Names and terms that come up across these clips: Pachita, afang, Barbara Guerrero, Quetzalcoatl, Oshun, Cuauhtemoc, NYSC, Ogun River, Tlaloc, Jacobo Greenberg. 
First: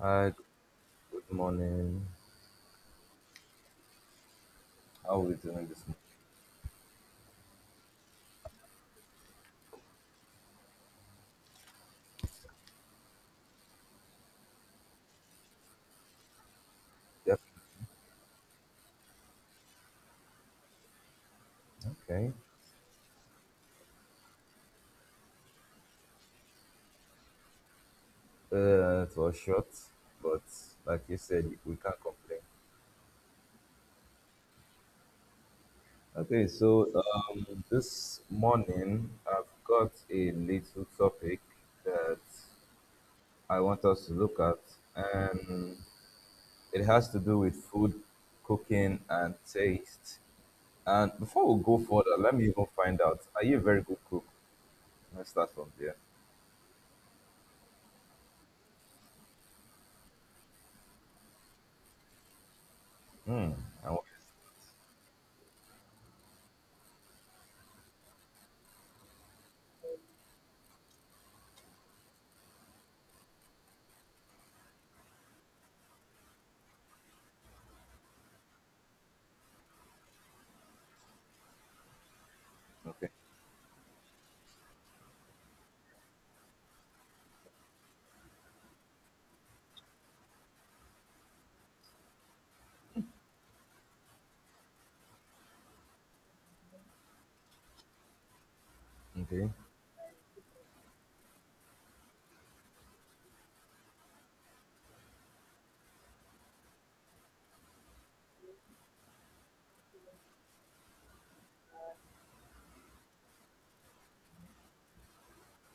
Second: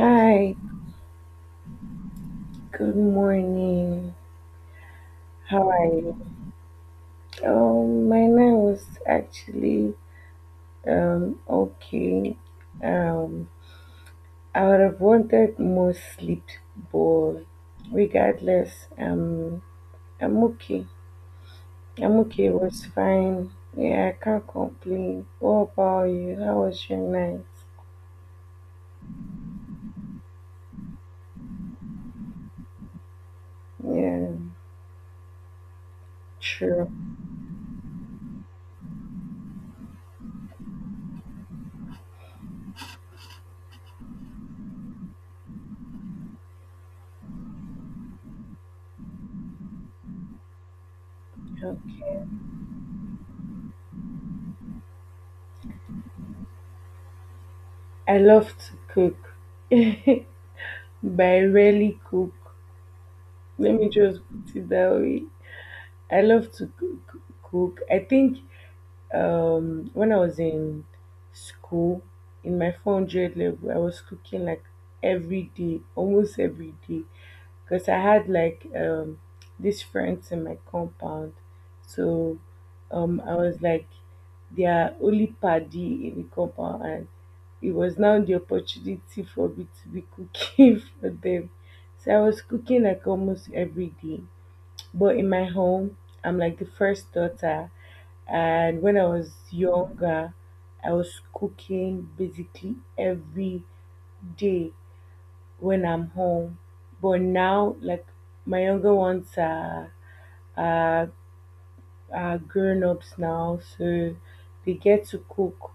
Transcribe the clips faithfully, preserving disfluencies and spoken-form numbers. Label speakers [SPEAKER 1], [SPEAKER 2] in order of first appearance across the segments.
[SPEAKER 1] Hi, good morning.
[SPEAKER 2] good morning.
[SPEAKER 1] How are we doing
[SPEAKER 2] How
[SPEAKER 1] this
[SPEAKER 2] are
[SPEAKER 1] morning?
[SPEAKER 2] you? Um, my night was actually um okay. Um, I would have wanted more sleep,
[SPEAKER 1] Yes,
[SPEAKER 2] but regardless, um, I'm okay. I'm
[SPEAKER 1] okay.
[SPEAKER 2] okay. It was fine. Yeah, I can't complain. What about you? How was your night?
[SPEAKER 1] Uh, it was short, but like you said, we can't complain.
[SPEAKER 2] Yeah,
[SPEAKER 1] Okay, so
[SPEAKER 2] true.
[SPEAKER 1] um, this morning I've got a little topic that I want us to look at, and it has to do with food, cooking, and taste. And before we go further,
[SPEAKER 2] Okay.
[SPEAKER 1] let me even find out: Are you a very good cook? Let's start from there.
[SPEAKER 2] I love to cook, but I rarely cook.
[SPEAKER 1] Hmm.
[SPEAKER 2] Let me
[SPEAKER 1] I want-
[SPEAKER 2] just put it that way. I love to coo- coo- cook. I think um, when I was in school, in my four hundred level, I was cooking like every day, almost every day, because I had like um, these friends in my compound. So
[SPEAKER 1] Okay.
[SPEAKER 2] um, I was like their only paddy in the compound, and it was now the opportunity for me to be cooking for them. So I was cooking like almost every day. But in my home, I'm like the first daughter. And when I was
[SPEAKER 1] Okay.
[SPEAKER 2] younger, I was cooking basically every day when I'm home. But now, like my younger ones are are, are grown ups now, so they get to cook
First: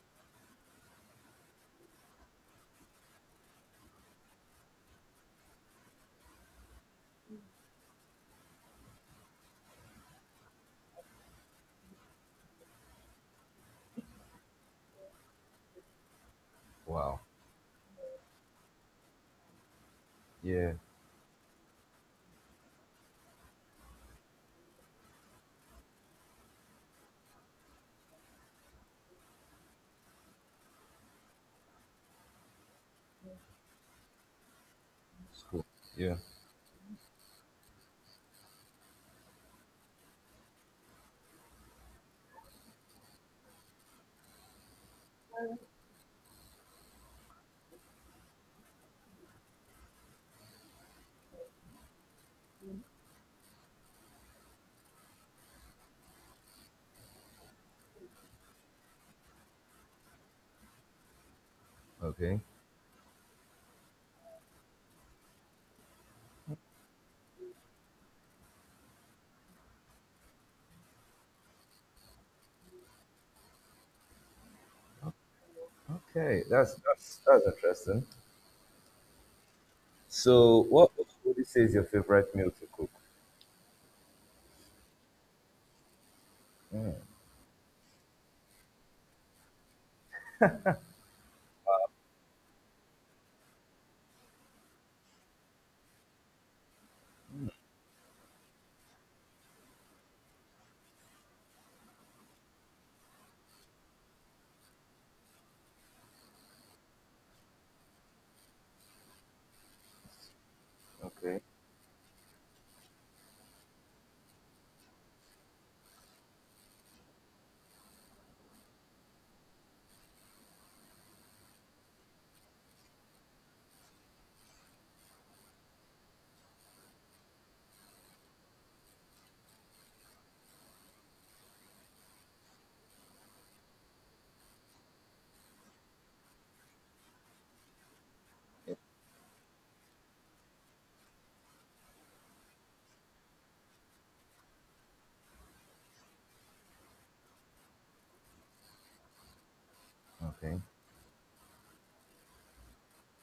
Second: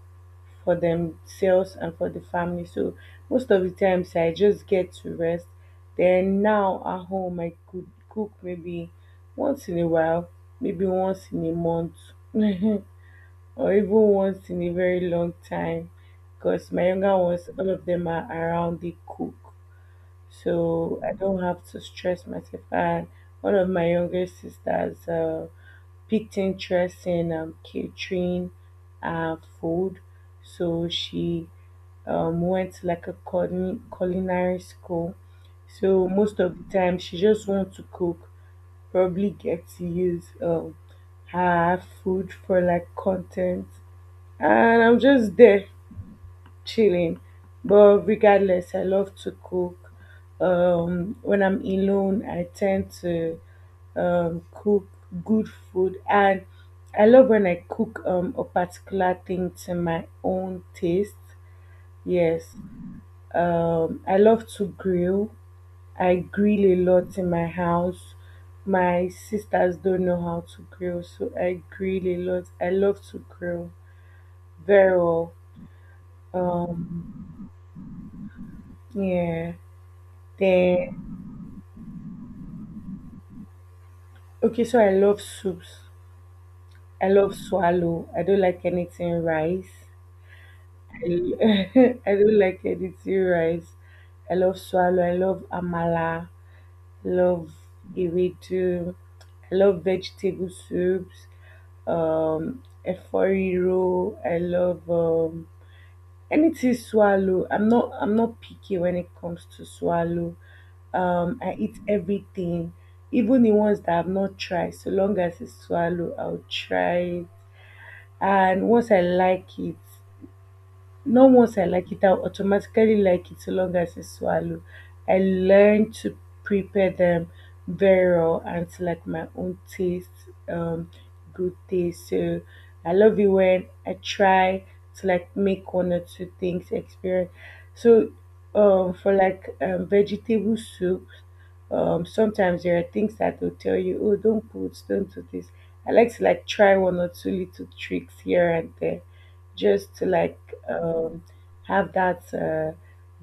[SPEAKER 2] for themselves and for the family. So most of the times I just get to rest. Then now at home I could cook maybe once in a while, maybe once in a month, or even once in a very long time. Because my younger
[SPEAKER 1] Wow.
[SPEAKER 2] ones, all of them are around the cook.
[SPEAKER 1] Yeah,
[SPEAKER 2] So I don't have to stress myself. And one of my younger sisters uh, picked interest in um, catering uh, food. So she um, went like a culin- culinary school.
[SPEAKER 1] it's cool.
[SPEAKER 2] So
[SPEAKER 1] Yeah.
[SPEAKER 2] most of the time, she just wants to cook, probably get to use um, her food for like content. And I'm just there chilling. But regardless, I love to cook. Um, when I'm alone, I tend to um, cook good food, and I love when I cook um, a particular thing to my own taste.
[SPEAKER 1] Okay.
[SPEAKER 2] Yes, um, I love to grill. I grill a lot in my house. My sisters don't know how to grill, so I grill a lot. I love to grill very well.
[SPEAKER 1] Okay. That's
[SPEAKER 2] Um,
[SPEAKER 1] that's that's interesting.
[SPEAKER 2] yeah.
[SPEAKER 1] So, what
[SPEAKER 2] Then
[SPEAKER 1] would you say is your favorite meal to cook?
[SPEAKER 2] okay, so I love soups.
[SPEAKER 1] Mm,
[SPEAKER 2] I love swallow. I don't like anything rice. I, I don't like anything rice. I love swallow. I love amala. Love burrito. I love vegetable soups. Um, efforiro. I love um, anything swallow. I'm not. I'm not picky when it comes to swallow. Um,
[SPEAKER 1] okay.
[SPEAKER 2] I eat everything, even the ones that I've not tried. So long as it's swallow, I'll try it. And once I like it, not once I like it, I automatically like it so long as I swallow. I learn to prepare them very well and to like my own taste, um, good taste. So I love it when I try to like make one or two things experience. So
[SPEAKER 1] Yeah,
[SPEAKER 2] um, for like um, vegetable soup, um, sometimes there are things that will tell you, oh, don't put, don't do this. I like to like try one or two little tricks here and there just to like
[SPEAKER 1] Okay.
[SPEAKER 2] um, have that uh,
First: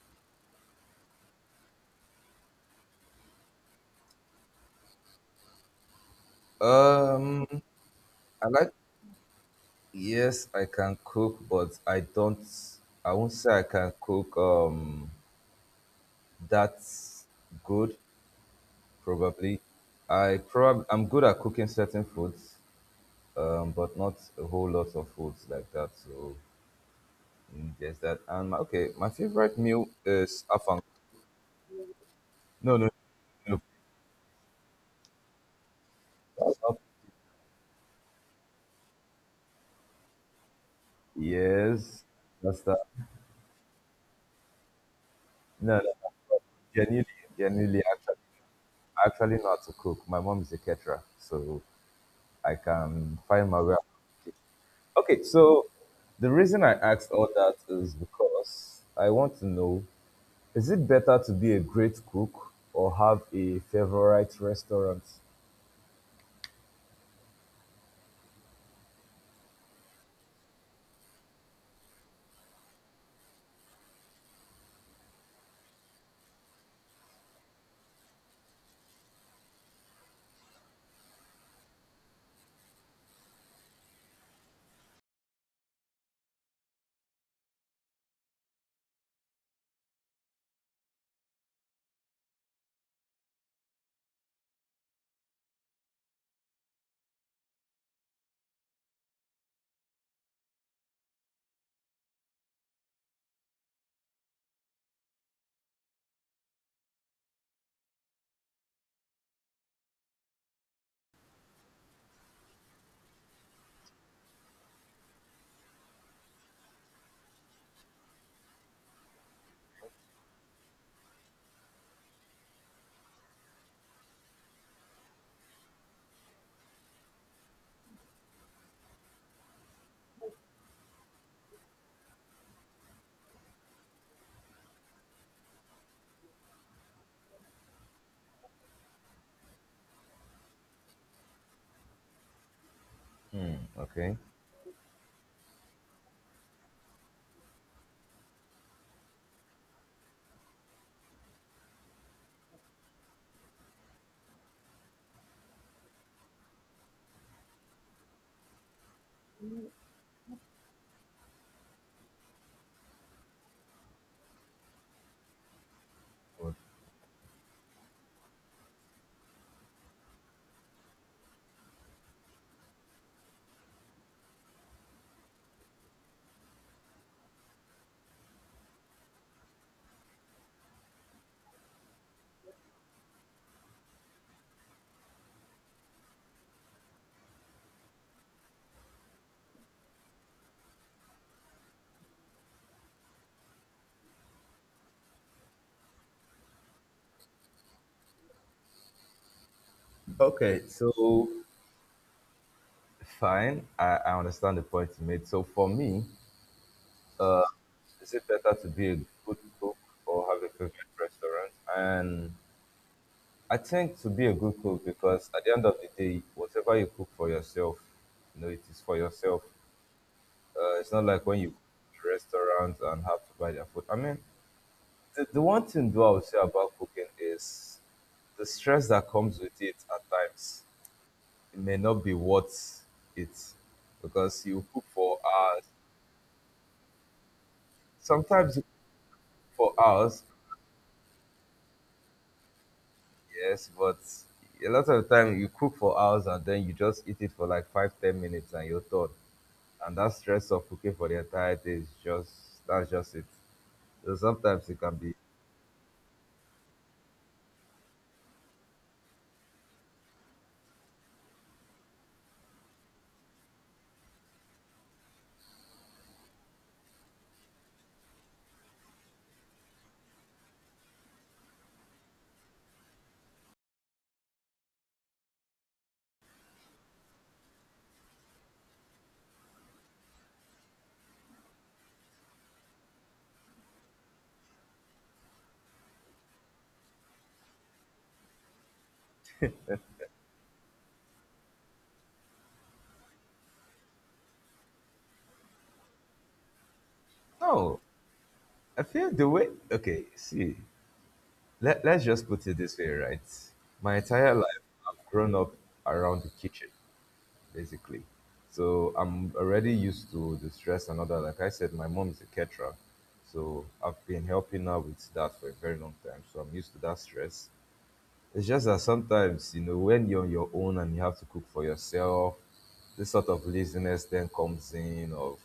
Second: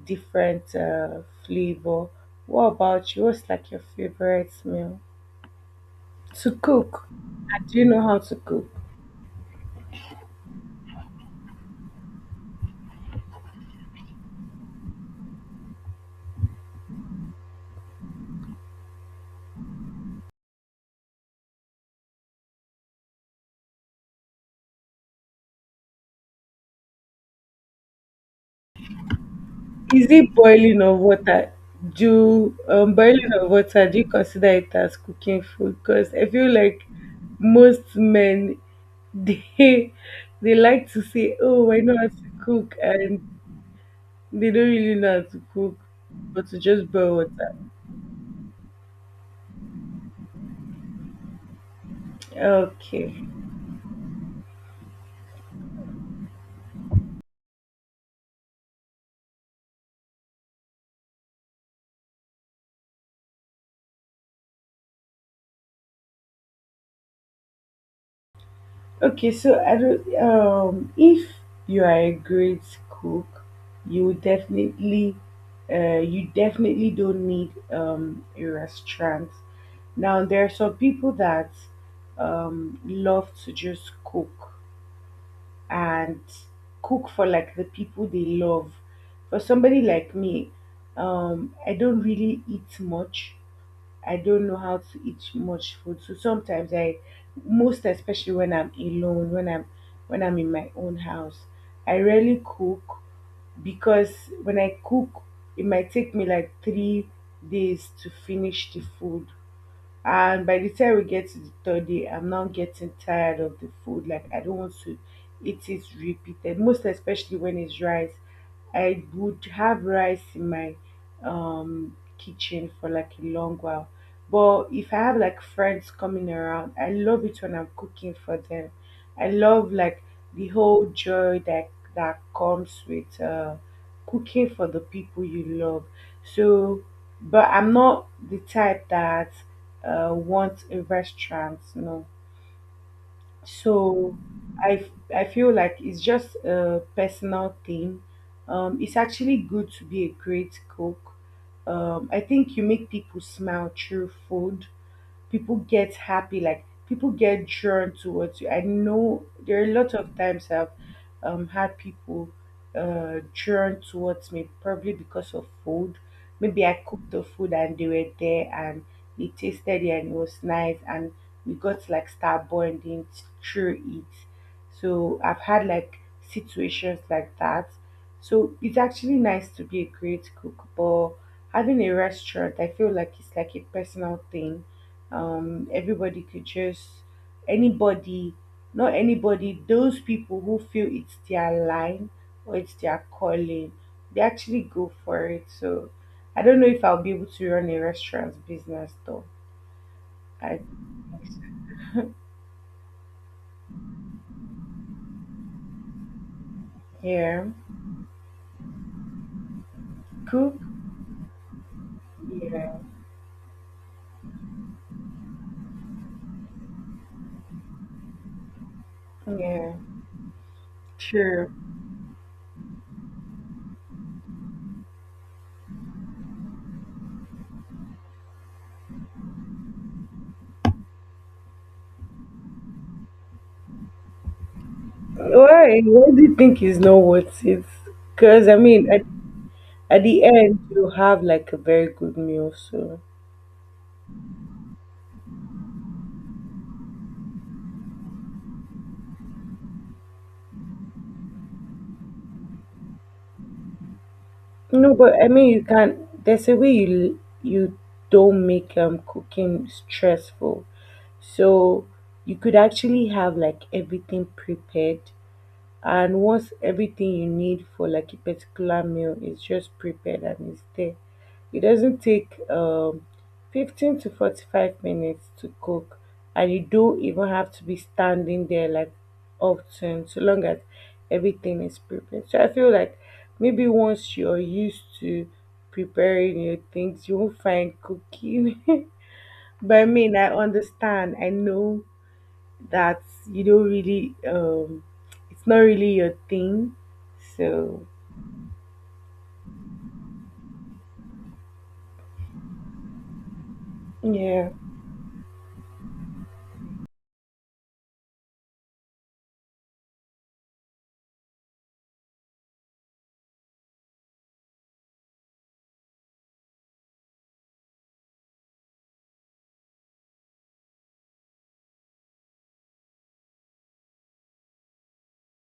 [SPEAKER 2] different uh, flavor. What about you? What's like your favorite meal to cook?
[SPEAKER 1] Um,
[SPEAKER 2] And do you know how to
[SPEAKER 1] I
[SPEAKER 2] cook?
[SPEAKER 1] like. Yes, I can cook, but I don't. I won't say I can cook. Um, that's good. Probably, I probably I'm good at cooking certain foods. Um, but not a whole lot of foods like that. So Mm, just that. And my, okay, my favorite meal
[SPEAKER 2] Is it
[SPEAKER 1] is
[SPEAKER 2] boiling
[SPEAKER 1] afang.
[SPEAKER 2] of water? Do
[SPEAKER 1] No, no,
[SPEAKER 2] um, boiling of
[SPEAKER 1] no,
[SPEAKER 2] water? Do you consider it as cooking food? Because I feel
[SPEAKER 1] that's not-
[SPEAKER 2] like most men they they like to say, "Oh, I know
[SPEAKER 1] Yes,
[SPEAKER 2] how to
[SPEAKER 1] that's
[SPEAKER 2] cook,"
[SPEAKER 1] that.
[SPEAKER 2] and they don't really know how to cook,
[SPEAKER 1] No, no, no.
[SPEAKER 2] but to just
[SPEAKER 1] Genuinely,
[SPEAKER 2] boil water.
[SPEAKER 1] genuinely, actually, I actually know how to cook. My mom is a caterer, so I
[SPEAKER 2] Okay.
[SPEAKER 1] can find my way. Okay, so the reason I asked all that is because I want to know: is it better to be a great cook or have a favorite restaurant?
[SPEAKER 2] Okay, so I don't. Um, if you are a great cook, you will definitely, uh, you definitely don't need um a restaurant. Now there are some people that um love to just cook and cook for like the people they love. For somebody like me, um, I don't really eat much, I don't know how to eat much food. So sometimes I most especially when I'm alone, when I'm when I'm in my own house, I rarely cook because when I cook it might take me like three days to finish the food, and by the time we get to the third day, I'm now getting tired of the food. Like I don't want to eat it repeated, most especially when it's rice. I would have rice in my um kitchen for like a long while. But if I have like friends coming around, I love it when I'm cooking for them. I love like the whole joy that that comes with uh cooking for the people you love. So but I'm not the type that uh, want a restaurant, no. So
[SPEAKER 1] Okay.
[SPEAKER 2] i f- I feel like it's just a personal thing. um it's actually good to be a great cook. um I think you make people smile through food. People get happy, like people get drawn towards you. I know there are a lot of times I've um, had people uh, drawn towards me, probably because of food.
[SPEAKER 1] Good.
[SPEAKER 2] Maybe I cooked the food and they were there, and they tasted it and it was nice, and we got like star bonding through it. So I've had like situations like that. So it's actually nice to be a great cook, but having a restaurant, I feel like it's like a personal thing. Um, everybody could just anybody not anybody, those people who feel it's their line or it's their calling, they actually go for it. So I don't know if I'll be able to run a restaurant business though. I
[SPEAKER 1] Okay, so
[SPEAKER 2] think so.
[SPEAKER 1] fine, I, I understand the point you made. So for me,
[SPEAKER 2] Yeah,
[SPEAKER 1] uh, is it better to be a good cook or have a
[SPEAKER 2] cook.
[SPEAKER 1] favorite restaurant? And
[SPEAKER 2] Yeah,
[SPEAKER 1] I think to be a good cook because at the end of the day, whatever you cook for yourself, you know, it is for yourself.
[SPEAKER 2] yeah,
[SPEAKER 1] Uh, it's not like when you
[SPEAKER 2] sure.
[SPEAKER 1] go to restaurants and have to buy their food. I mean, the, the one thing though I would say about cooking is the stress that comes with it at times it may not be worth it because you cook for hours.
[SPEAKER 2] Why, what do you think is not worth it? Because I
[SPEAKER 1] Sometimes
[SPEAKER 2] mean, at,
[SPEAKER 1] for
[SPEAKER 2] at
[SPEAKER 1] hours,
[SPEAKER 2] the end you have like a very good meal. So
[SPEAKER 1] yes, but a lot of time you cook for hours and then you just eat it for like five, ten minutes and you're done. And that stress of cooking for the entire day is just that's just it. So sometimes it
[SPEAKER 2] no,
[SPEAKER 1] can
[SPEAKER 2] but
[SPEAKER 1] be
[SPEAKER 2] I mean, you can. There's a way you you don't make um cooking stressful, so you could actually have like everything prepared, and once everything you need for like a particular meal is just prepared and it's there, it doesn't take um fifteen to forty-five minutes to cook. And you don't even have to be standing there like often, so long as everything is prepared. So I feel like maybe once you're used to preparing your things, you won't find cooking but I mean I understand, I know that you don't really um it's not really your thing.
[SPEAKER 1] no.
[SPEAKER 2] So
[SPEAKER 1] I feel the way okay, see, let, let's just put it this way, right? My entire
[SPEAKER 2] yeah.
[SPEAKER 1] life I've grown up around the kitchen, basically. So I'm already used to the stress and all that. Like I said, my mom is a caterer, so I've been helping her with that for a very long time. So I'm used to that stress. It's just that sometimes, you know, when you're on your own and you have to cook for yourself, this sort of laziness then comes in of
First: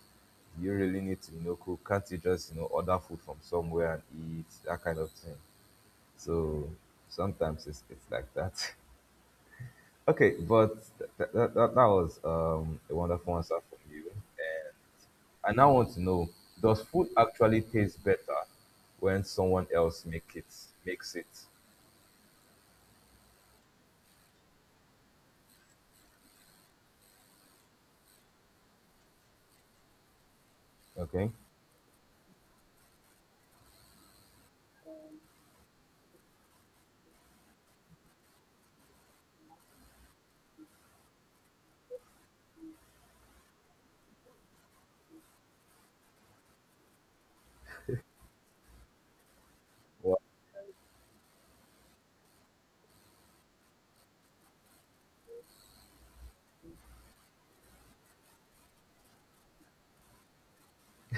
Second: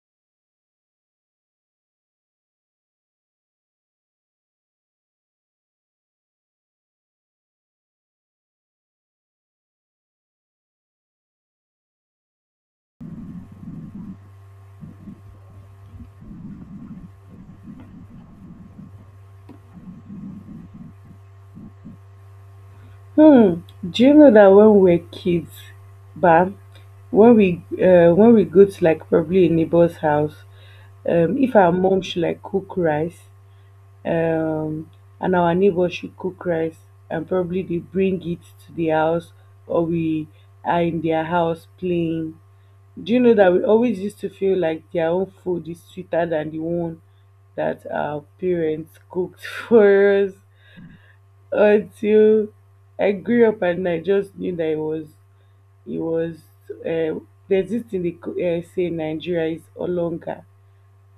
[SPEAKER 1] do you really need to, you know, cook? Can't you just, you know, order food from somewhere and eat? That kind of thing. So sometimes it's, it's like that. Okay, but that, that, that, was um, a wonderful answer from you. And I now want to know: Does food actually taste better when someone else make it makes it?
[SPEAKER 2] Hmm. Do you know that when we were kids, bam, when we uh when we go to like probably a neighbor's house,
[SPEAKER 1] Okay.
[SPEAKER 2] um if our mom should like cook rice, um and our neighbor should cook rice and probably they bring it to the house, or we are in their house playing. Do you know that we always used to feel like their own food is sweeter than the one that our parents cooked for
[SPEAKER 1] Well,
[SPEAKER 2] us, until I grew up and I just knew that it was it was uh, there's this thing they co- uh, say in Nigeria is olonga,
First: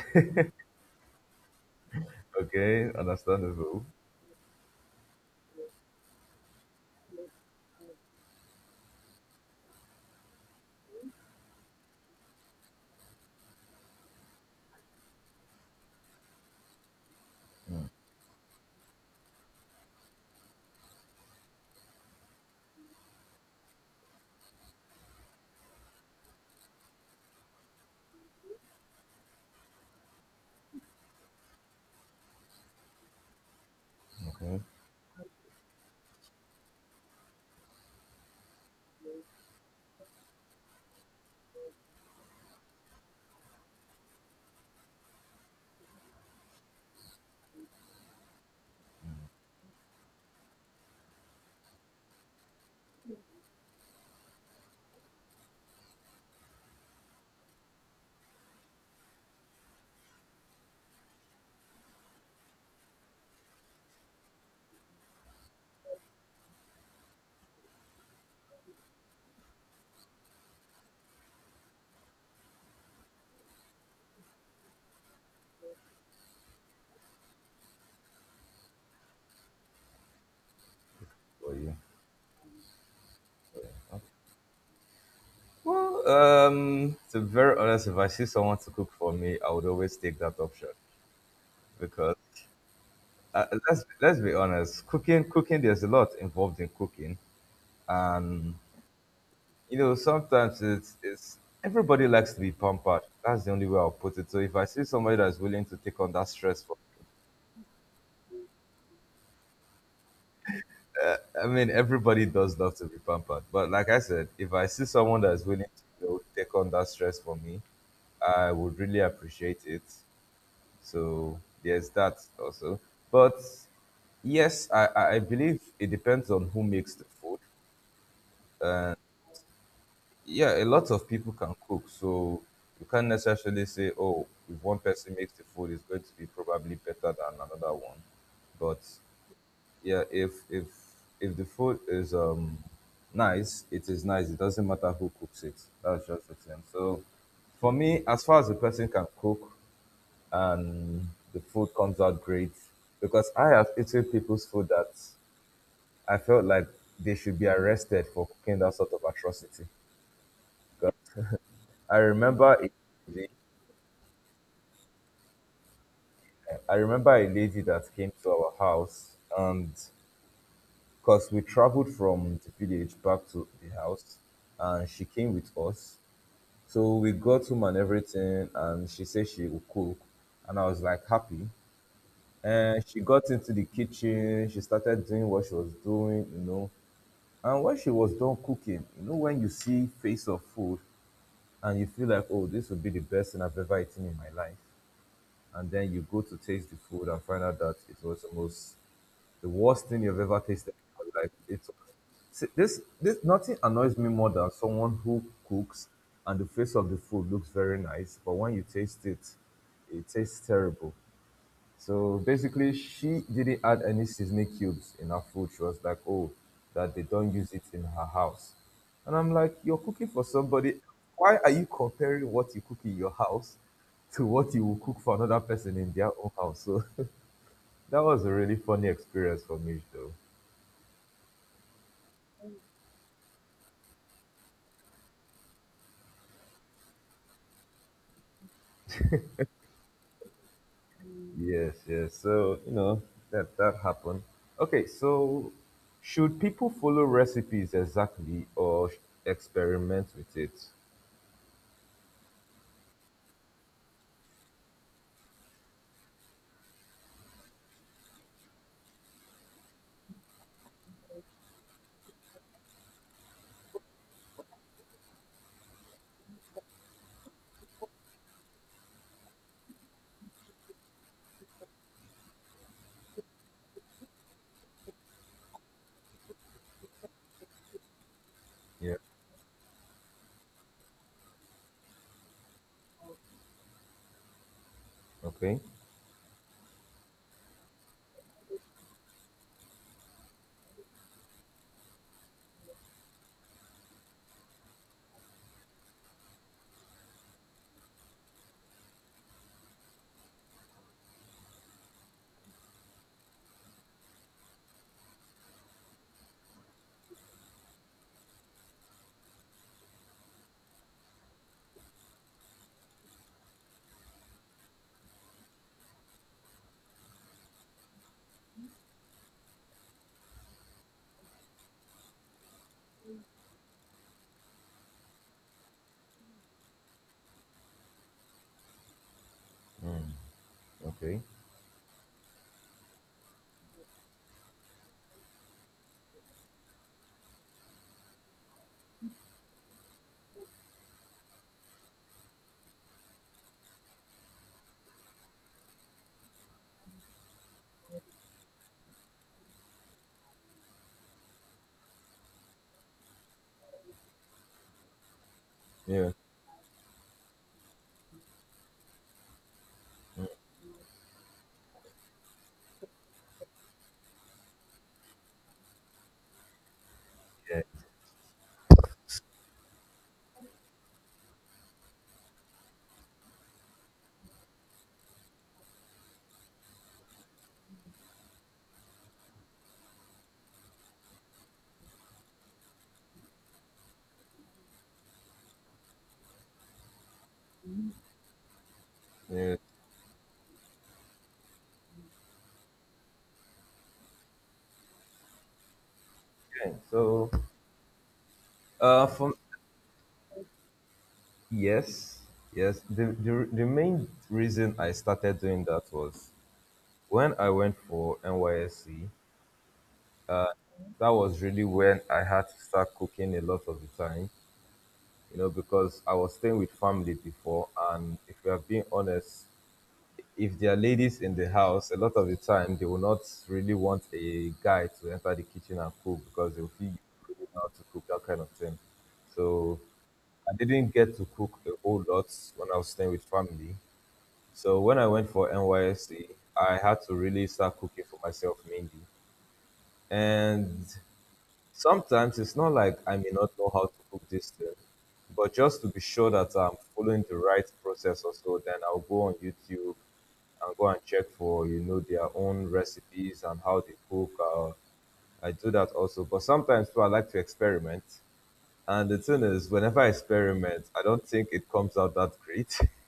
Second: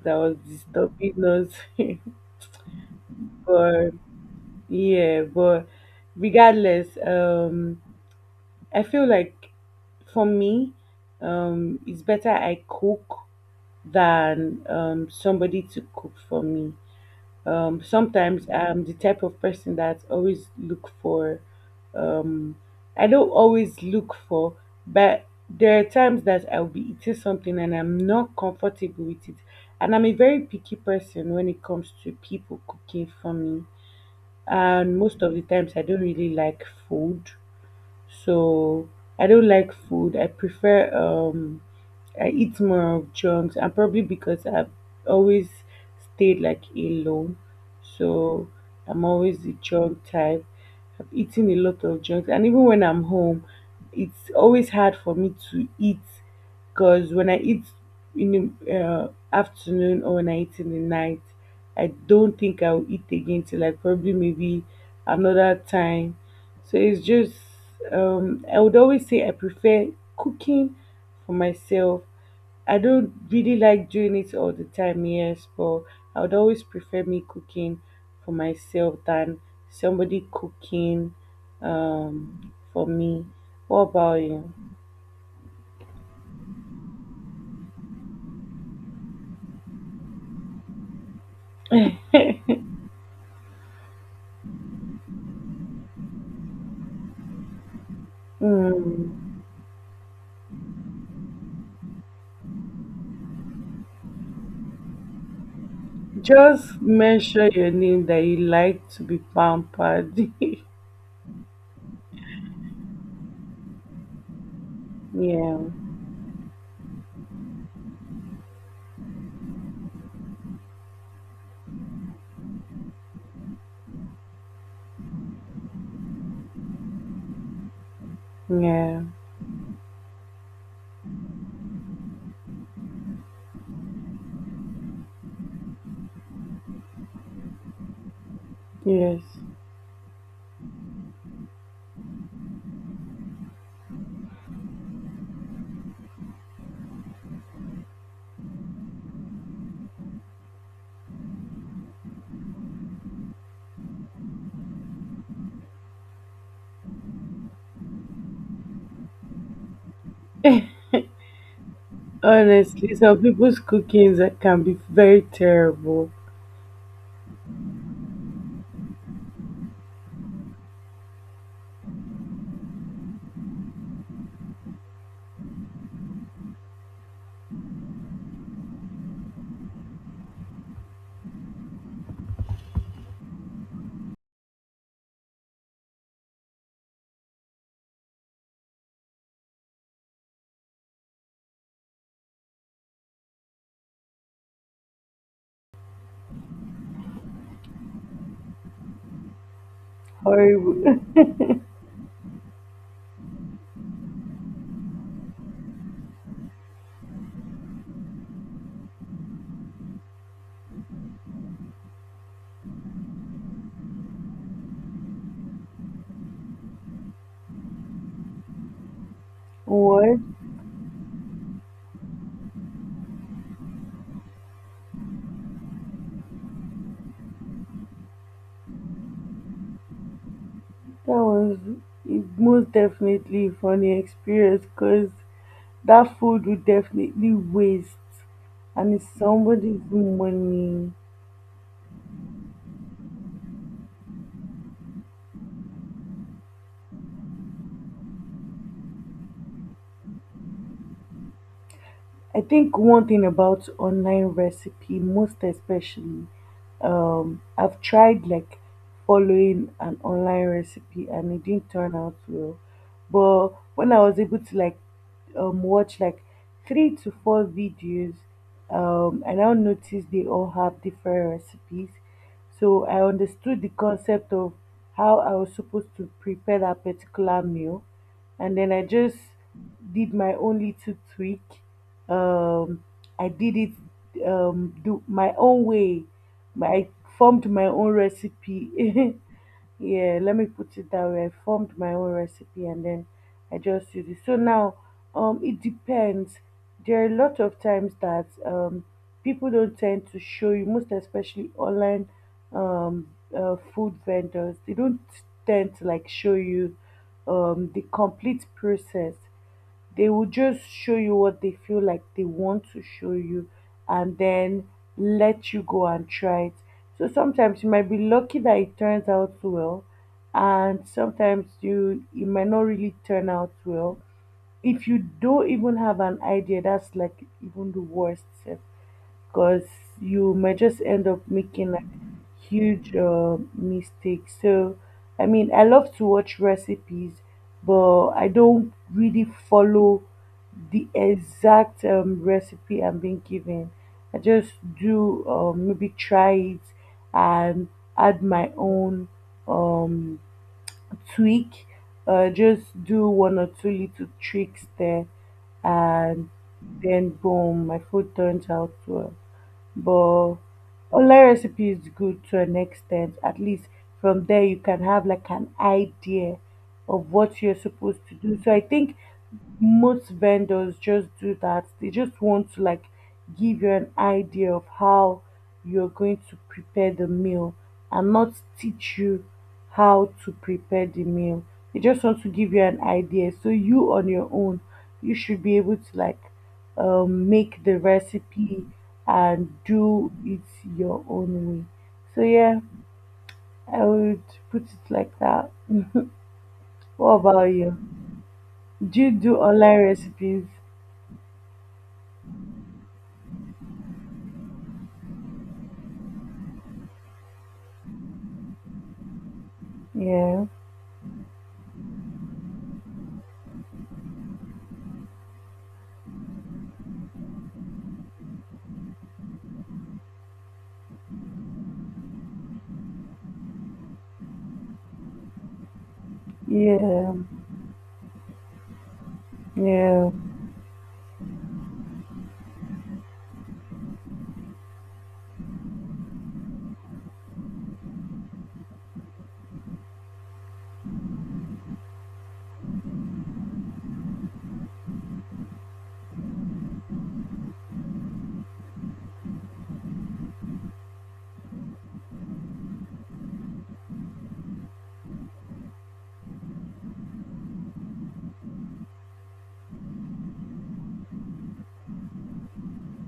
[SPEAKER 2] that was disturbing us.
[SPEAKER 1] okay, understandable.
[SPEAKER 2] But yeah but regardless, um I feel like for me um it's better I cook than um, somebody to cook for me. Um, sometimes I'm the type of person that always look for. Um, I don't always look for, but there are times that I'll be eating something and I'm not comfortable with it. And I'm a very picky person when it comes to people cooking for me.
[SPEAKER 1] Okay,
[SPEAKER 2] And most of the times I don't really like food, so I don't like food. I prefer um I eat more of junks, and probably because I've always stayed like alone, so I'm always the junk type. I've eaten a lot of junk, and even when I'm home, it's always hard for me to eat because when I eat in the uh, afternoon, or when I eat in the night, I don't think I'll eat again till like probably maybe another time. So it's just um, I would always say I prefer cooking for myself. I don't really like doing it all the time, yes, but I would always prefer me cooking for myself than somebody cooking
[SPEAKER 1] for you.
[SPEAKER 2] um, for me. What
[SPEAKER 1] Okay.
[SPEAKER 2] about you?
[SPEAKER 1] Well, um, to be very honest, if I see someone to cook for me, I would always take that option because uh, let's let's be honest, cooking cooking there's a lot involved in cooking, and
[SPEAKER 2] Mm,
[SPEAKER 1] you know, sometimes it's it's everybody likes to be pampered. That's the only way I'll put it. So if I see somebody that's willing to take on that stress for
[SPEAKER 2] just mention your name that you like to be pampered.
[SPEAKER 1] I mean, everybody does love to be pampered. But like I said, if I see someone that's
[SPEAKER 2] Yeah,
[SPEAKER 1] willing to you know, take on that stress for me, I would really appreciate it. So there's that also. But yes, I, I I believe it depends on who makes the food.
[SPEAKER 2] yeah,
[SPEAKER 1] Yeah, a lot of people can cook, so you can't necessarily say, oh, if one person makes the food, it's going to be probably better than another one. But
[SPEAKER 2] yes.
[SPEAKER 1] yeah, if if if the food is um nice, it is nice. It doesn't matter who cooks it. That's just the thing. So for me, as far as the person can cook and the food comes out great, because I have eaten people's food that I felt like they should be arrested for cooking that sort of atrocity. I remember a
[SPEAKER 2] Honestly, some
[SPEAKER 1] lady,
[SPEAKER 2] people's cooking that can be very terrible.
[SPEAKER 1] I remember a lady that came to our house and because we traveled from the village back to the house and she came with us. So we got home and everything and she said she would cook and I was like happy. And she got into the kitchen, she started doing what she was doing, you know. And when she was done cooking, you know, when you see face of food and you feel like, oh, this would be the best thing I've ever eaten in my life. And then you go to taste the food and find out that it was almost the worst thing you've ever tasted
[SPEAKER 2] Horrible.
[SPEAKER 1] in your life. It's see, this this nothing annoys me more than someone who cooks and the face of the food looks very nice, but when you taste it, it tastes terrible. So basically, she didn't add any seasoning cubes in her food. She was like, oh, that they don't use it in her house. And I'm like, you're cooking
[SPEAKER 2] What?
[SPEAKER 1] for somebody. Why are you comparing what you cook in your house to what you will cook for another person in their own house? So that was a really funny experience for me, though.
[SPEAKER 2] That was it, most definitely a funny experience, because that food would definitely waste, and it's somebody's money.
[SPEAKER 1] Yes, yes. So, you know, that, that happened. Okay, so should people follow recipes exactly or sh- experiment with it?
[SPEAKER 2] I think one thing about online recipe, most especially, um, I've tried like following an online recipe and it didn't turn out well. But when I was able to like um, watch like three to four videos, um, I now noticed they all have different recipes, so I understood the concept of how I was supposed to prepare that particular meal. And then I
[SPEAKER 1] Yeah.
[SPEAKER 2] just did my own little tweak. Um, I did it um, do my
[SPEAKER 1] Okay.
[SPEAKER 2] own way. My, I formed my own recipe. Yeah, let me put it that way. I formed my own recipe and then I just use it. So now um it depends. There are a lot of times that um people don't tend to show you, most especially online, um uh, food vendors, they don't tend to like show you um the complete process. They will just show you what they feel like they want to show you and then let you go and try it. So sometimes you might be lucky that it turns out well, and sometimes you it might not really turn out well. If you don't even have an idea, that's like even the worst. Set because you might just end up
[SPEAKER 1] Okay.
[SPEAKER 2] making like huge uh, mistakes. So, I mean, I love to watch recipes, but I don't really follow the exact um, recipe I'm being given. I just do um, maybe try it and add my own um, tweak. Uh, just do one or two little tricks there,
[SPEAKER 1] Yeah,
[SPEAKER 2] and then boom, my food turns out well. But online recipe is good to an extent. At least from there you can have like an idea of what you're
[SPEAKER 1] Yeah,
[SPEAKER 2] supposed to do. So I think most vendors just do that. They just want to like give you an idea of how you're going to prepare the meal and not teach you how to prepare the meal. They just want to give you an idea so you on your own, you should be able to like um, make the recipe and
[SPEAKER 1] yeah,
[SPEAKER 2] do it your own way. So yeah, I would put it like that.
[SPEAKER 1] yeah.
[SPEAKER 2] What
[SPEAKER 1] So,
[SPEAKER 2] about you? Do
[SPEAKER 1] uh,
[SPEAKER 2] you
[SPEAKER 1] from
[SPEAKER 2] do online recipes?
[SPEAKER 1] yes, yes. The, the the main reason I started doing that was when I went for N Y S C.
[SPEAKER 2] Yeah,
[SPEAKER 1] That was really when I had to start cooking a lot of the time, you know, because I was staying with family before, and if we are being honest, if there are ladies in the house, a lot of the time they will not really want a guy to enter the kitchen and cook because they will feel you
[SPEAKER 2] yeah,
[SPEAKER 1] don't know how to cook that kind of thing. So
[SPEAKER 2] yeah.
[SPEAKER 1] I didn't get to cook a whole lot when I was staying with family. So when I went for N Y S C, I had to really start cooking for myself mainly. And sometimes it's not like I may not know how to cook this thing, but just to be sure that I'm following the right process or so, then I'll go on YouTube and go and check for, you know, their own recipes and how they cook. Uh, I do that also. But sometimes too, I like to experiment. And the thing is, whenever I experiment, I don't think it comes out that great.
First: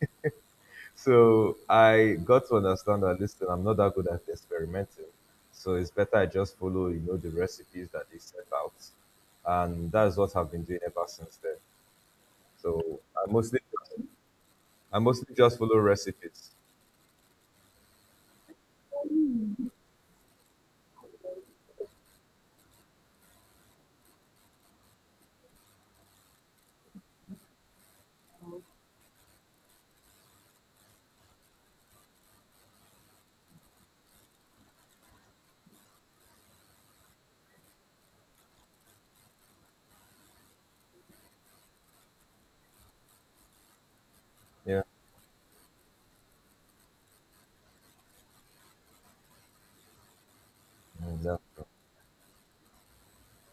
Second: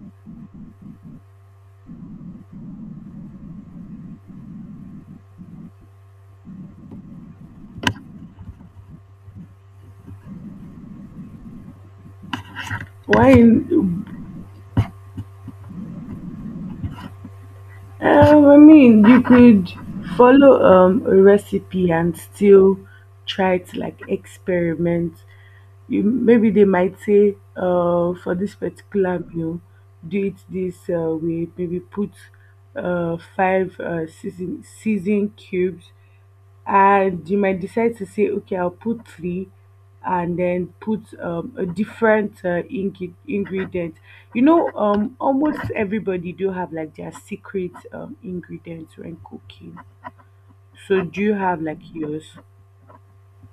[SPEAKER 1] So I got to understand that listen, I'm not that good at experimenting. So it's better I just follow, you know, the recipes that they set out. And that's what I've been doing ever since then. So I
[SPEAKER 2] Why?
[SPEAKER 1] mostly I mostly just follow recipes.
[SPEAKER 2] Um, I mean, you could follow um, a recipe and still try to like experiment. You maybe they might say, uh, for this particular meal, do it this uh, way. Maybe put uh, five uh, season season cubes, and you might decide to say, okay, I'll put three and then put um, a different uh, ing- ingredient. You know,
[SPEAKER 1] Yeah.
[SPEAKER 2] um, almost everybody do have like their secret um, ingredients when cooking. So do
[SPEAKER 1] Mm,
[SPEAKER 2] you have
[SPEAKER 1] that's
[SPEAKER 2] like yours?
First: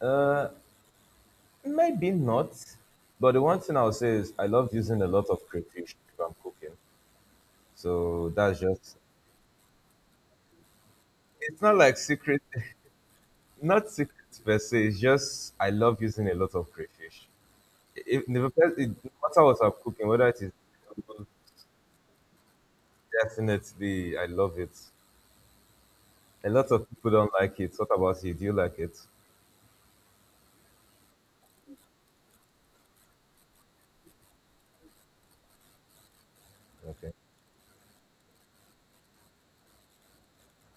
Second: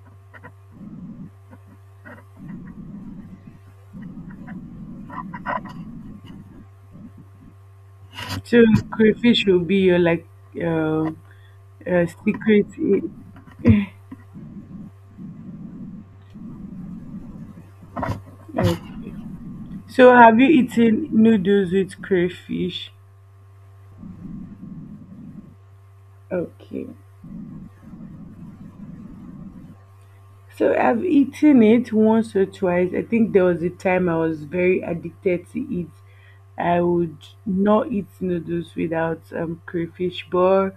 [SPEAKER 1] uh, maybe not. But the one thing I'll say is I love using a lot of crayfish if I'm cooking. So
[SPEAKER 2] So
[SPEAKER 1] that's just
[SPEAKER 2] crayfish will be your like uh,
[SPEAKER 1] it's not like
[SPEAKER 2] uh,
[SPEAKER 1] secret
[SPEAKER 2] secret i-
[SPEAKER 1] not secret per se, it's just I love using a lot of crayfish. If the,
[SPEAKER 2] uh,
[SPEAKER 1] first- it, no matter what I'm cooking,
[SPEAKER 2] so
[SPEAKER 1] whether
[SPEAKER 2] have
[SPEAKER 1] it
[SPEAKER 2] you
[SPEAKER 1] is
[SPEAKER 2] eaten noodles with crayfish?
[SPEAKER 1] definitely I love it. A lot
[SPEAKER 2] Okay.
[SPEAKER 1] of people don't like it. What about you? Do you like it?
[SPEAKER 2] So I've eaten it once or twice. I think there was a time I was very addicted to it. I
[SPEAKER 1] Okay.
[SPEAKER 2] would not eat noodles without um, crayfish, but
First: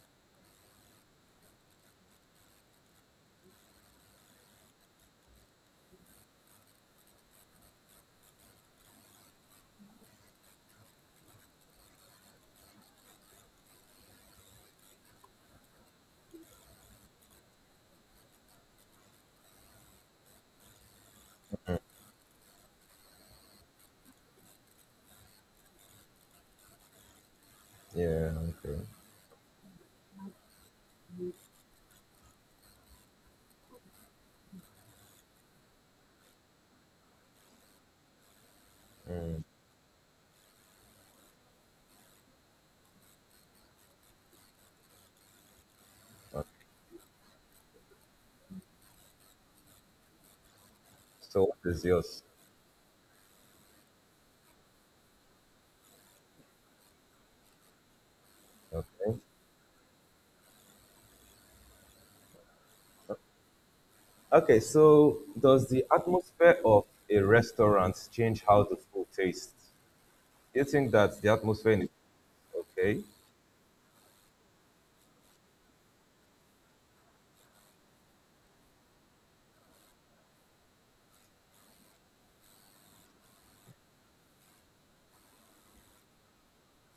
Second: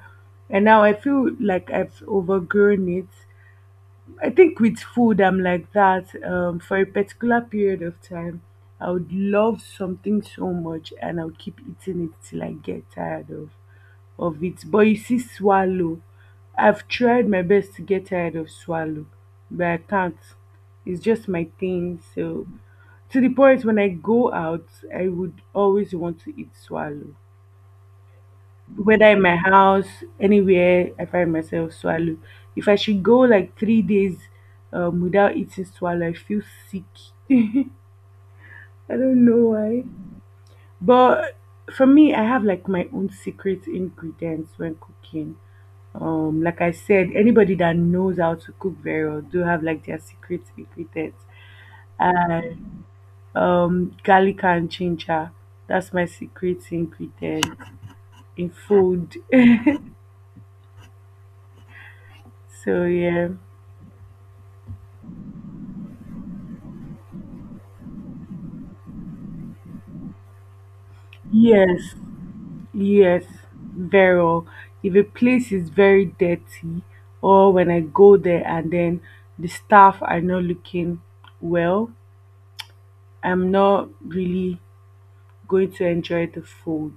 [SPEAKER 2] and now I feel like I've overgrown it. I think with food, I'm like that. Um, for a particular period of time, I would love something so much, and I'll keep eating it till I get tired of of it. But you see swallow, I've tried my best to get tired of swallow, but I can't. It's just my thing. So, to the point when I go out, I would always want to eat swallow.
[SPEAKER 1] Yeah. Okay.
[SPEAKER 2] Whether in my house, anywhere, I find myself swallow. If I should go like three days um, without eating swallow, I feel sick. I don't
[SPEAKER 1] Mm.
[SPEAKER 2] know why. But for me, I have like my own secret ingredients when cooking. Um, like I said, anybody that knows how to cook very well do have like their secret ingredients.
[SPEAKER 1] So what is yours?
[SPEAKER 2] And um garlic and ginger, that's my secret ingredient in food.
[SPEAKER 1] Okay.
[SPEAKER 2] So yeah.
[SPEAKER 1] Okay. So does the atmosphere of a restaurant change how the food tastes? Do you think that the atmosphere in
[SPEAKER 2] Yes.
[SPEAKER 1] okay?
[SPEAKER 2] Yes, very well. If a place is very dirty, or when I go there and then the staff are not looking well, I'm not really going to enjoy the food.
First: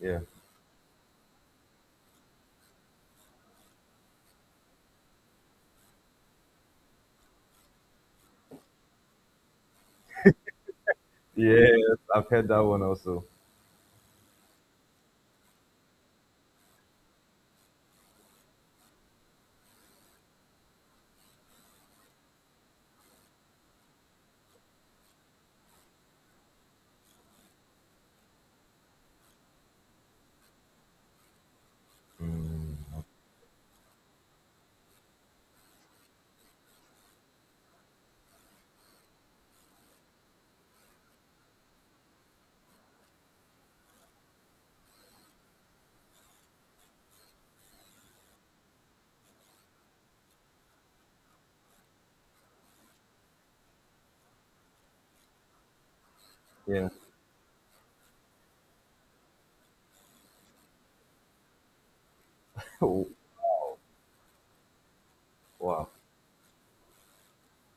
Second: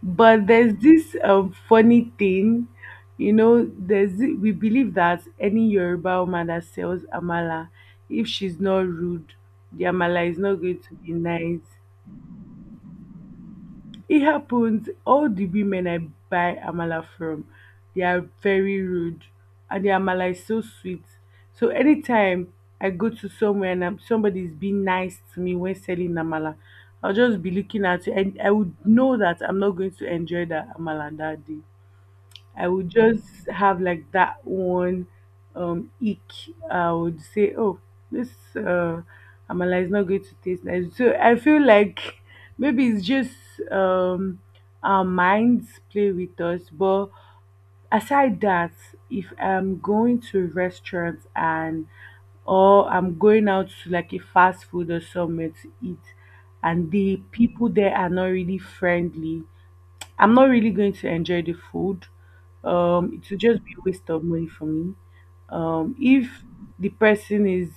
[SPEAKER 1] Yeah.
[SPEAKER 2] But there's this um, funny thing, you know, there's thi- we believe that any Yoruba woman that sells amala, if she's not rude, the amala is not going to be nice.
[SPEAKER 1] Yes, I've heard that one also.
[SPEAKER 2] It happens. All the women I buy amala from, they are very rude, and the amala is so sweet. So anytime I go to somewhere and I'm, somebody's being nice to me when selling amala, I'll just be looking at it, and I would know that I'm not going to enjoy that amala that day. I would just have like that one um ick. I would say, oh, this uh amala is not going to taste nice. So I feel like maybe it's just um our minds play with us. But aside that, if I'm going to restaurants and or I'm going out to like a fast food or somewhere to eat,
[SPEAKER 1] Yeah.
[SPEAKER 2] and the people there are not really friendly, I'm not really going to enjoy the food.
[SPEAKER 1] Wow.
[SPEAKER 2] Um, it will just be a waste of money for me.
[SPEAKER 1] Wow.
[SPEAKER 2] Um, if the person is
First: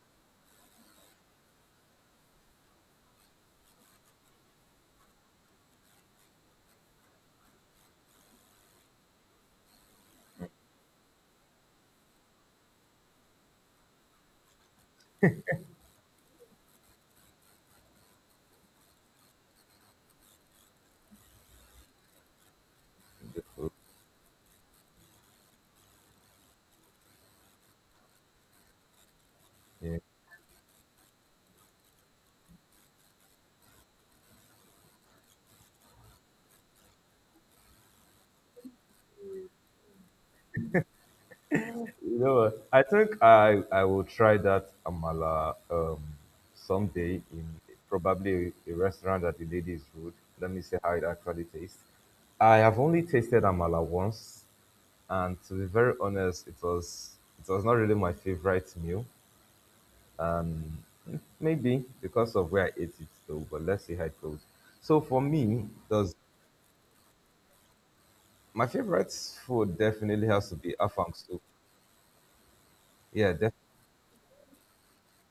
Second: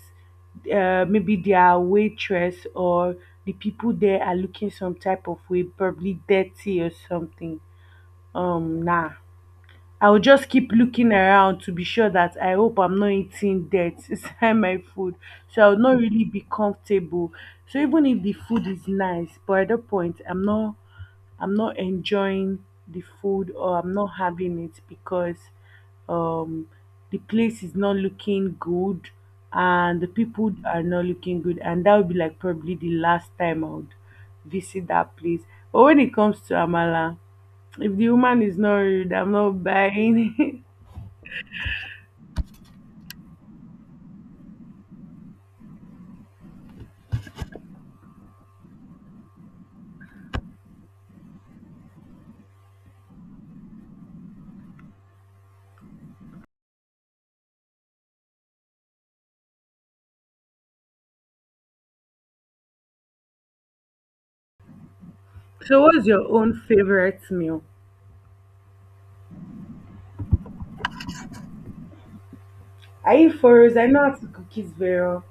[SPEAKER 2] uh, maybe their waitress, or the people there are looking some type of way, probably dirty or something. Um, nah. I'll just keep looking around to be sure that I hope I'm not eating dirt inside my food. So I'll not really be comfortable. So even if the food is nice, but at that point I'm not I'm not enjoying the food
[SPEAKER 1] Beautiful.
[SPEAKER 2] or I'm not having it because um the place is not looking good
[SPEAKER 1] Yeah.
[SPEAKER 2] and the people are not looking good, and that would be like probably the last time I would visit that place. But when it comes to Amala, if the woman is not rude, I'm not buying it.
[SPEAKER 1] You know, what? I think I I will try that amala um someday in probably a restaurant that the lady is rude. Let me see how it actually tastes. I have only tasted amala once, and to be very honest, it was it was not really my favorite meal. Maybe because of where I ate it though, but let's see how it goes. So for me,
[SPEAKER 2] So, what's
[SPEAKER 1] does
[SPEAKER 2] your own favorite meal?
[SPEAKER 1] my favorite food definitely has to be afang soup.
[SPEAKER 2] I
[SPEAKER 1] Yeah,
[SPEAKER 2] eat furrows. I know how to cook it very well.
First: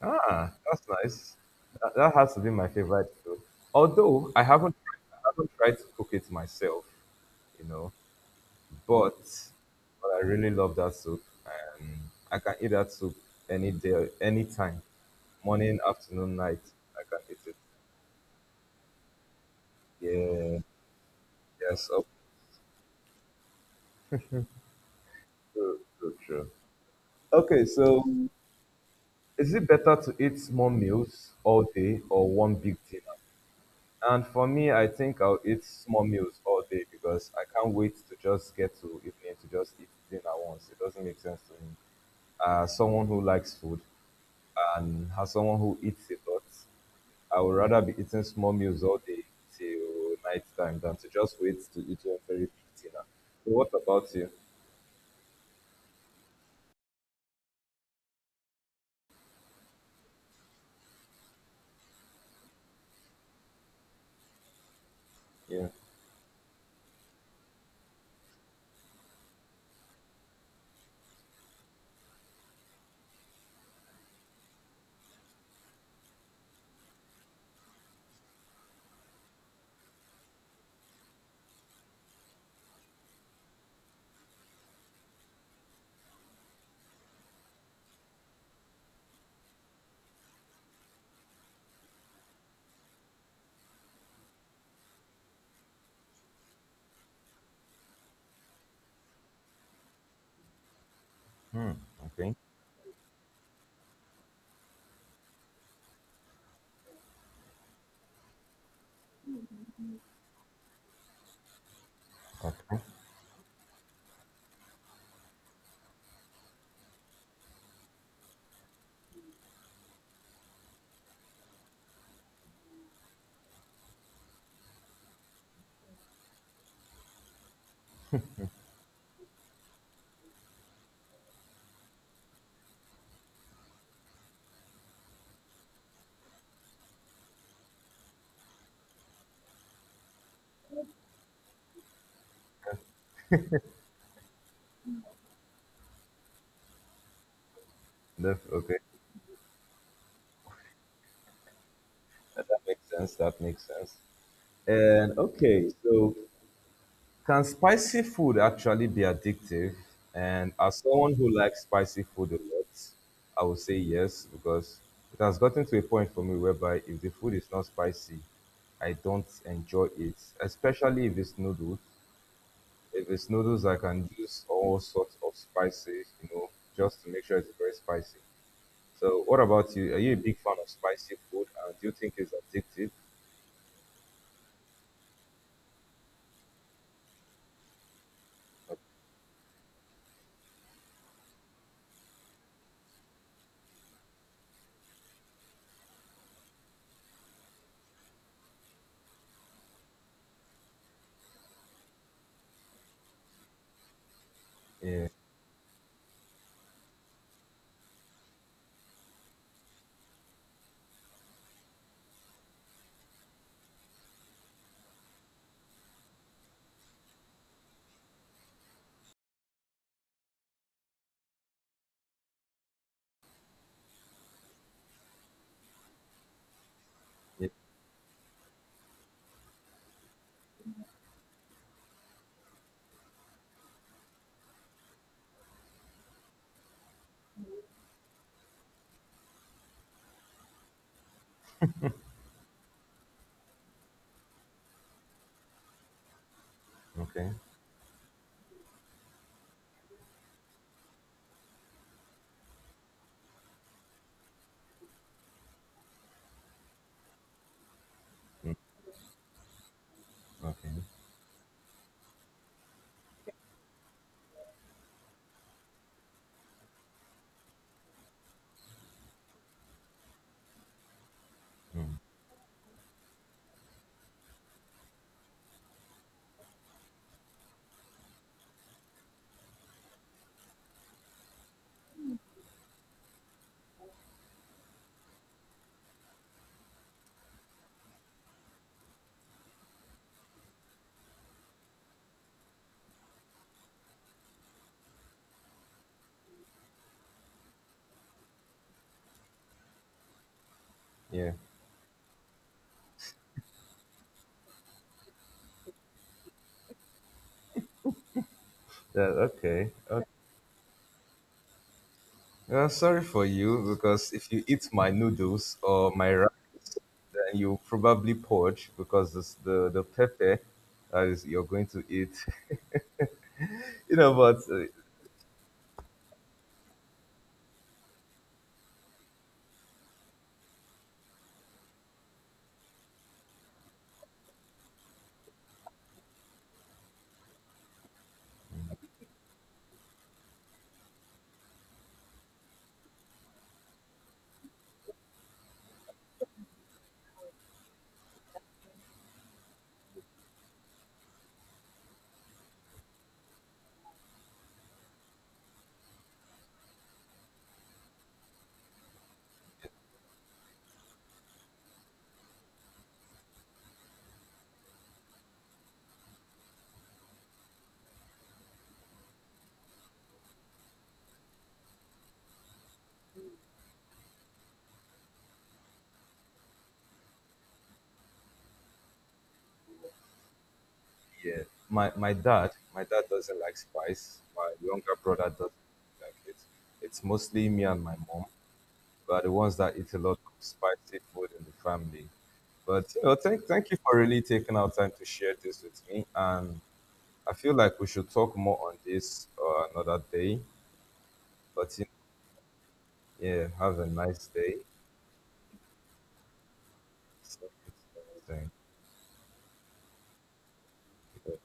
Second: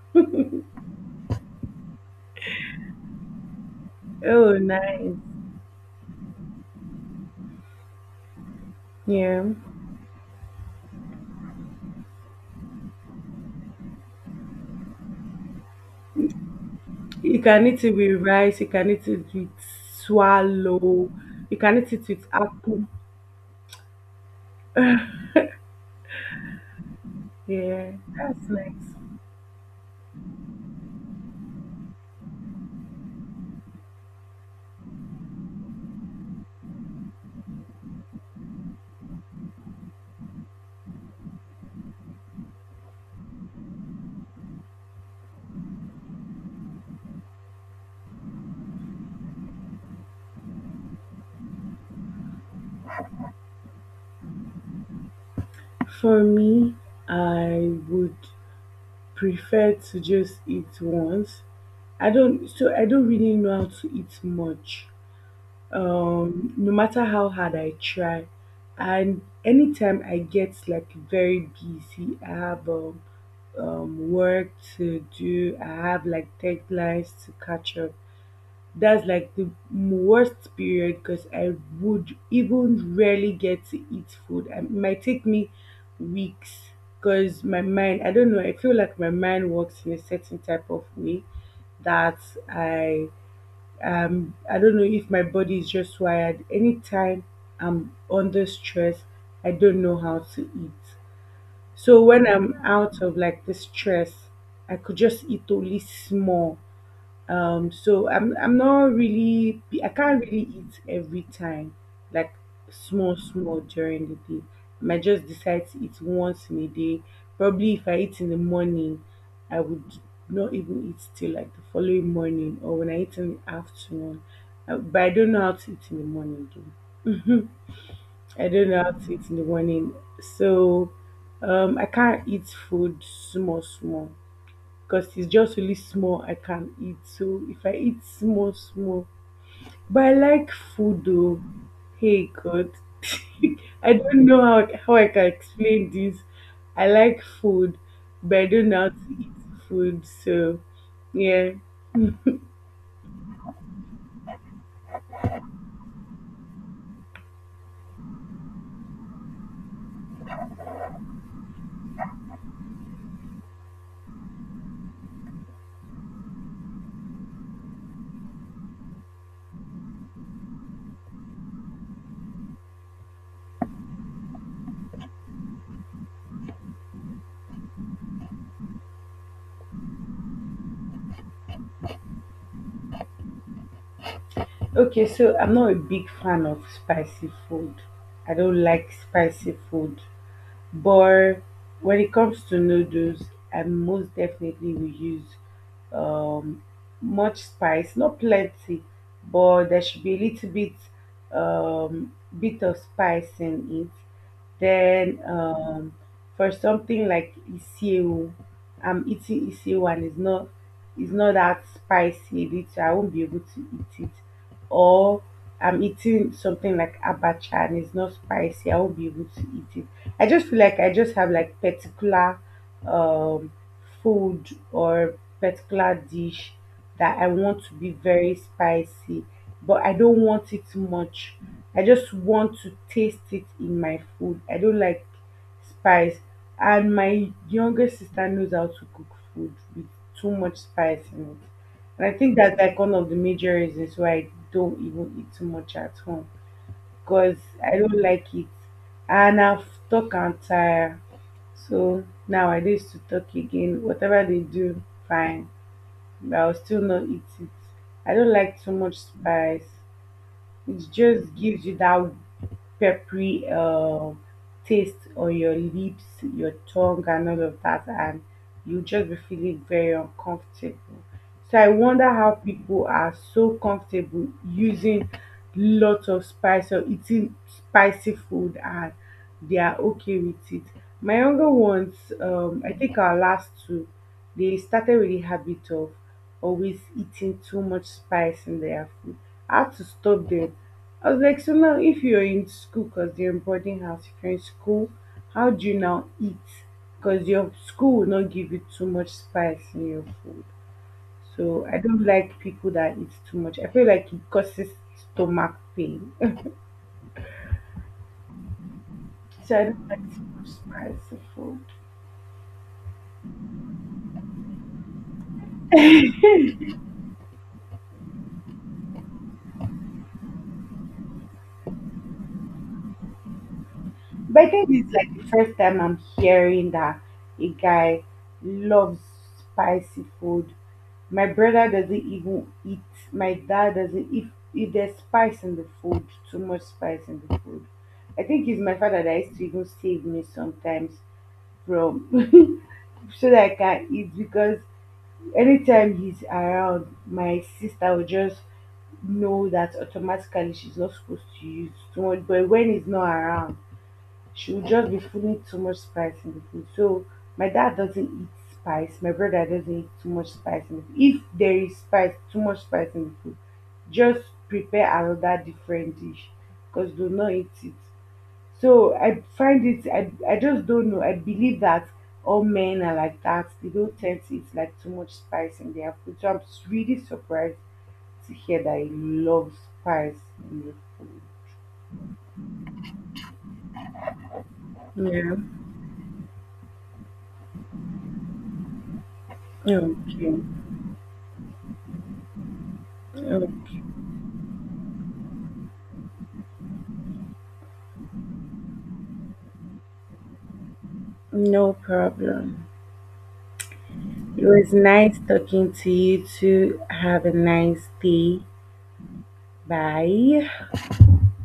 [SPEAKER 1] ah, that's nice. That, that has to be my favorite food. Although I
[SPEAKER 2] Oh,
[SPEAKER 1] haven't,
[SPEAKER 2] nice.
[SPEAKER 1] I haven't tried to cook it myself, you know, but
[SPEAKER 2] Yeah.
[SPEAKER 1] but I really love that soup, and I can eat that soup any day, any time, morning, afternoon, night. I can eat
[SPEAKER 2] You
[SPEAKER 1] it.
[SPEAKER 2] can eat it with rice. You can eat it with
[SPEAKER 1] Yeah,
[SPEAKER 2] swallow. You can
[SPEAKER 1] yes,
[SPEAKER 2] eat
[SPEAKER 1] oh,
[SPEAKER 2] it with apple.
[SPEAKER 1] true, true, true. Okay,
[SPEAKER 2] Yeah.
[SPEAKER 1] so is it better to eat small meals all day or one big dinner? And for me, I think I'll eat small meals all day because I can't wait to just get to evening to just eat dinner once. It doesn't make sense to me. Uh, someone who likes food and has someone who eats a lot, I would rather be eating small meals all day till night time than to just wait to eat a very big dinner. So what about you?
[SPEAKER 2] For me, I would prefer to just eat once. I don't. So I don't really know how to eat much.
[SPEAKER 1] Yeah.
[SPEAKER 2] Um, no matter how hard I try. And anytime I get like very busy, I have um, um work to do, I have like deadlines to catch up. That's like the worst period because I would even rarely get to eat food. And it might take me weeks because my mind, I don't know, I feel like my mind works in a certain type of way that I um I don't know if my body is just wired. Anytime I'm under stress, I don't know how to eat.
[SPEAKER 1] Hmm.
[SPEAKER 2] So when
[SPEAKER 1] Okay.
[SPEAKER 2] I'm out of like the stress, I could just eat only small. Um, so I'm I'm not really, I can't really eat every time, like
[SPEAKER 1] Okay.
[SPEAKER 2] small small during the day. I might just decide to eat once in a day. Probably if I eat in the morning, I would not even eat till like the following morning, or when I eat in the afternoon. Uh, But I don't know how to eat in the morning though. I don't know how to eat in the morning. So um I can't eat food small small because it's just really small I can eat. So if I eat small, small, but I like food though. Hey God, I don't know how, how I can explain this. I like food, but I
[SPEAKER 1] Def-
[SPEAKER 2] don't
[SPEAKER 1] Okay,
[SPEAKER 2] know how to eat food. So yeah.
[SPEAKER 1] that that makes sense. That makes sense. And okay, so can spicy food actually be addictive? And as someone who likes spicy food a lot, I would say yes, because it has gotten to a point for me whereby if the food is not spicy, I don't enjoy it, especially if it's noodles. If it's noodles, I can use all sorts of spices, you know, just to make sure it's very spicy. So, what about you? Are you a big fan of spicy food, and do you think it's addictive?
[SPEAKER 2] Okay, so I'm not a big fan of spicy food. I don't like spicy food. But when it comes to noodles, I most definitely will use um, much spice, not plenty, but there should be a little bit um, bit of spice in it.
[SPEAKER 1] Yeah.
[SPEAKER 2] Then um, for something like iseo, I'm eating iseo and it's not it's not that spicy. A little, I won't be able to eat it, or I'm eating something like abacha and it's not spicy, I won't be able to eat it. I just feel like I just have like particular um food or particular dish that I
[SPEAKER 1] Yeah.
[SPEAKER 2] want to be very spicy, but I don't want it much. I just want to taste it in my food. I don't like spice. And my younger sister knows how to cook food with too much spice in it. And I think that's like one of the major reasons why I don't even eat too much at home,
[SPEAKER 1] Okay.
[SPEAKER 2] because I don't like it. And I've stuck and tired. So nowadays to talk again, whatever they do, fine. But I'll still not eat it. I don't like too much spice.
[SPEAKER 1] Okay.
[SPEAKER 2] It just gives you that peppery uh, taste on your lips, your tongue, and all of that, and you just be feeling very uncomfortable. So I
[SPEAKER 1] Mm.
[SPEAKER 2] wonder how people are so comfortable using lots of spice or eating spicy food, and they are okay with it. My younger ones, um, I think our last two, they started with the habit of always eating too much spice in their food. I had to stop them. I was like, so now if you're in school, because you are in boarding house, if you're in school, how do you now eat? Because your school will not give you too much spice in your food.
[SPEAKER 1] Yeah.
[SPEAKER 2] So I don't like people that eat too much. I feel like it causes stomach pain.
[SPEAKER 1] Yeah.
[SPEAKER 2] So I
[SPEAKER 1] Okay.
[SPEAKER 2] don't like too much spice in food.
[SPEAKER 1] Uh, sorry for you because if you eat my noodles or my rice, then you probably purge because this, the the pepper that is you're going to eat, you know. But
[SPEAKER 2] But I
[SPEAKER 1] uh,
[SPEAKER 2] think it's like the first time I'm hearing that a guy loves spicy food. My brother doesn't even eat. My dad doesn't. If if there's spice in the food, too much spice in the food. I think it's my father that used to even save me sometimes from so that I can eat, because anytime he's around, my sister will just know that automatically she's not supposed to use too much. But when he's not around, she would just be putting too much spice in the food. So my dad doesn't eat spice. My brother doesn't eat too much spice in the food. If there is spice, too much spice in the food, just prepare another different dish because do not eat it. So I find it. I I just don't know. I believe that all men are like that. They don't tend to eat like too much spice in their food. So I'm really surprised to hear that he loves spice in
[SPEAKER 1] yeah, my my dad, my dad doesn't like spice. My younger
[SPEAKER 2] the
[SPEAKER 1] brother
[SPEAKER 2] food.
[SPEAKER 1] doesn't like it. It's mostly me and my mom who are the ones that
[SPEAKER 2] Yeah.
[SPEAKER 1] eat a lot of
[SPEAKER 2] Okay.
[SPEAKER 1] spicy food in the family. But you know, thank thank you
[SPEAKER 2] Okay.
[SPEAKER 1] for really taking our time to share this with me, and I feel like we should talk more on this uh, another day.
[SPEAKER 2] No
[SPEAKER 1] But you-
[SPEAKER 2] problem.
[SPEAKER 1] yeah, have a nice
[SPEAKER 2] It
[SPEAKER 1] day.
[SPEAKER 2] was nice talking to you too. Have a nice day.
[SPEAKER 1] Thank
[SPEAKER 2] Bye.
[SPEAKER 1] you.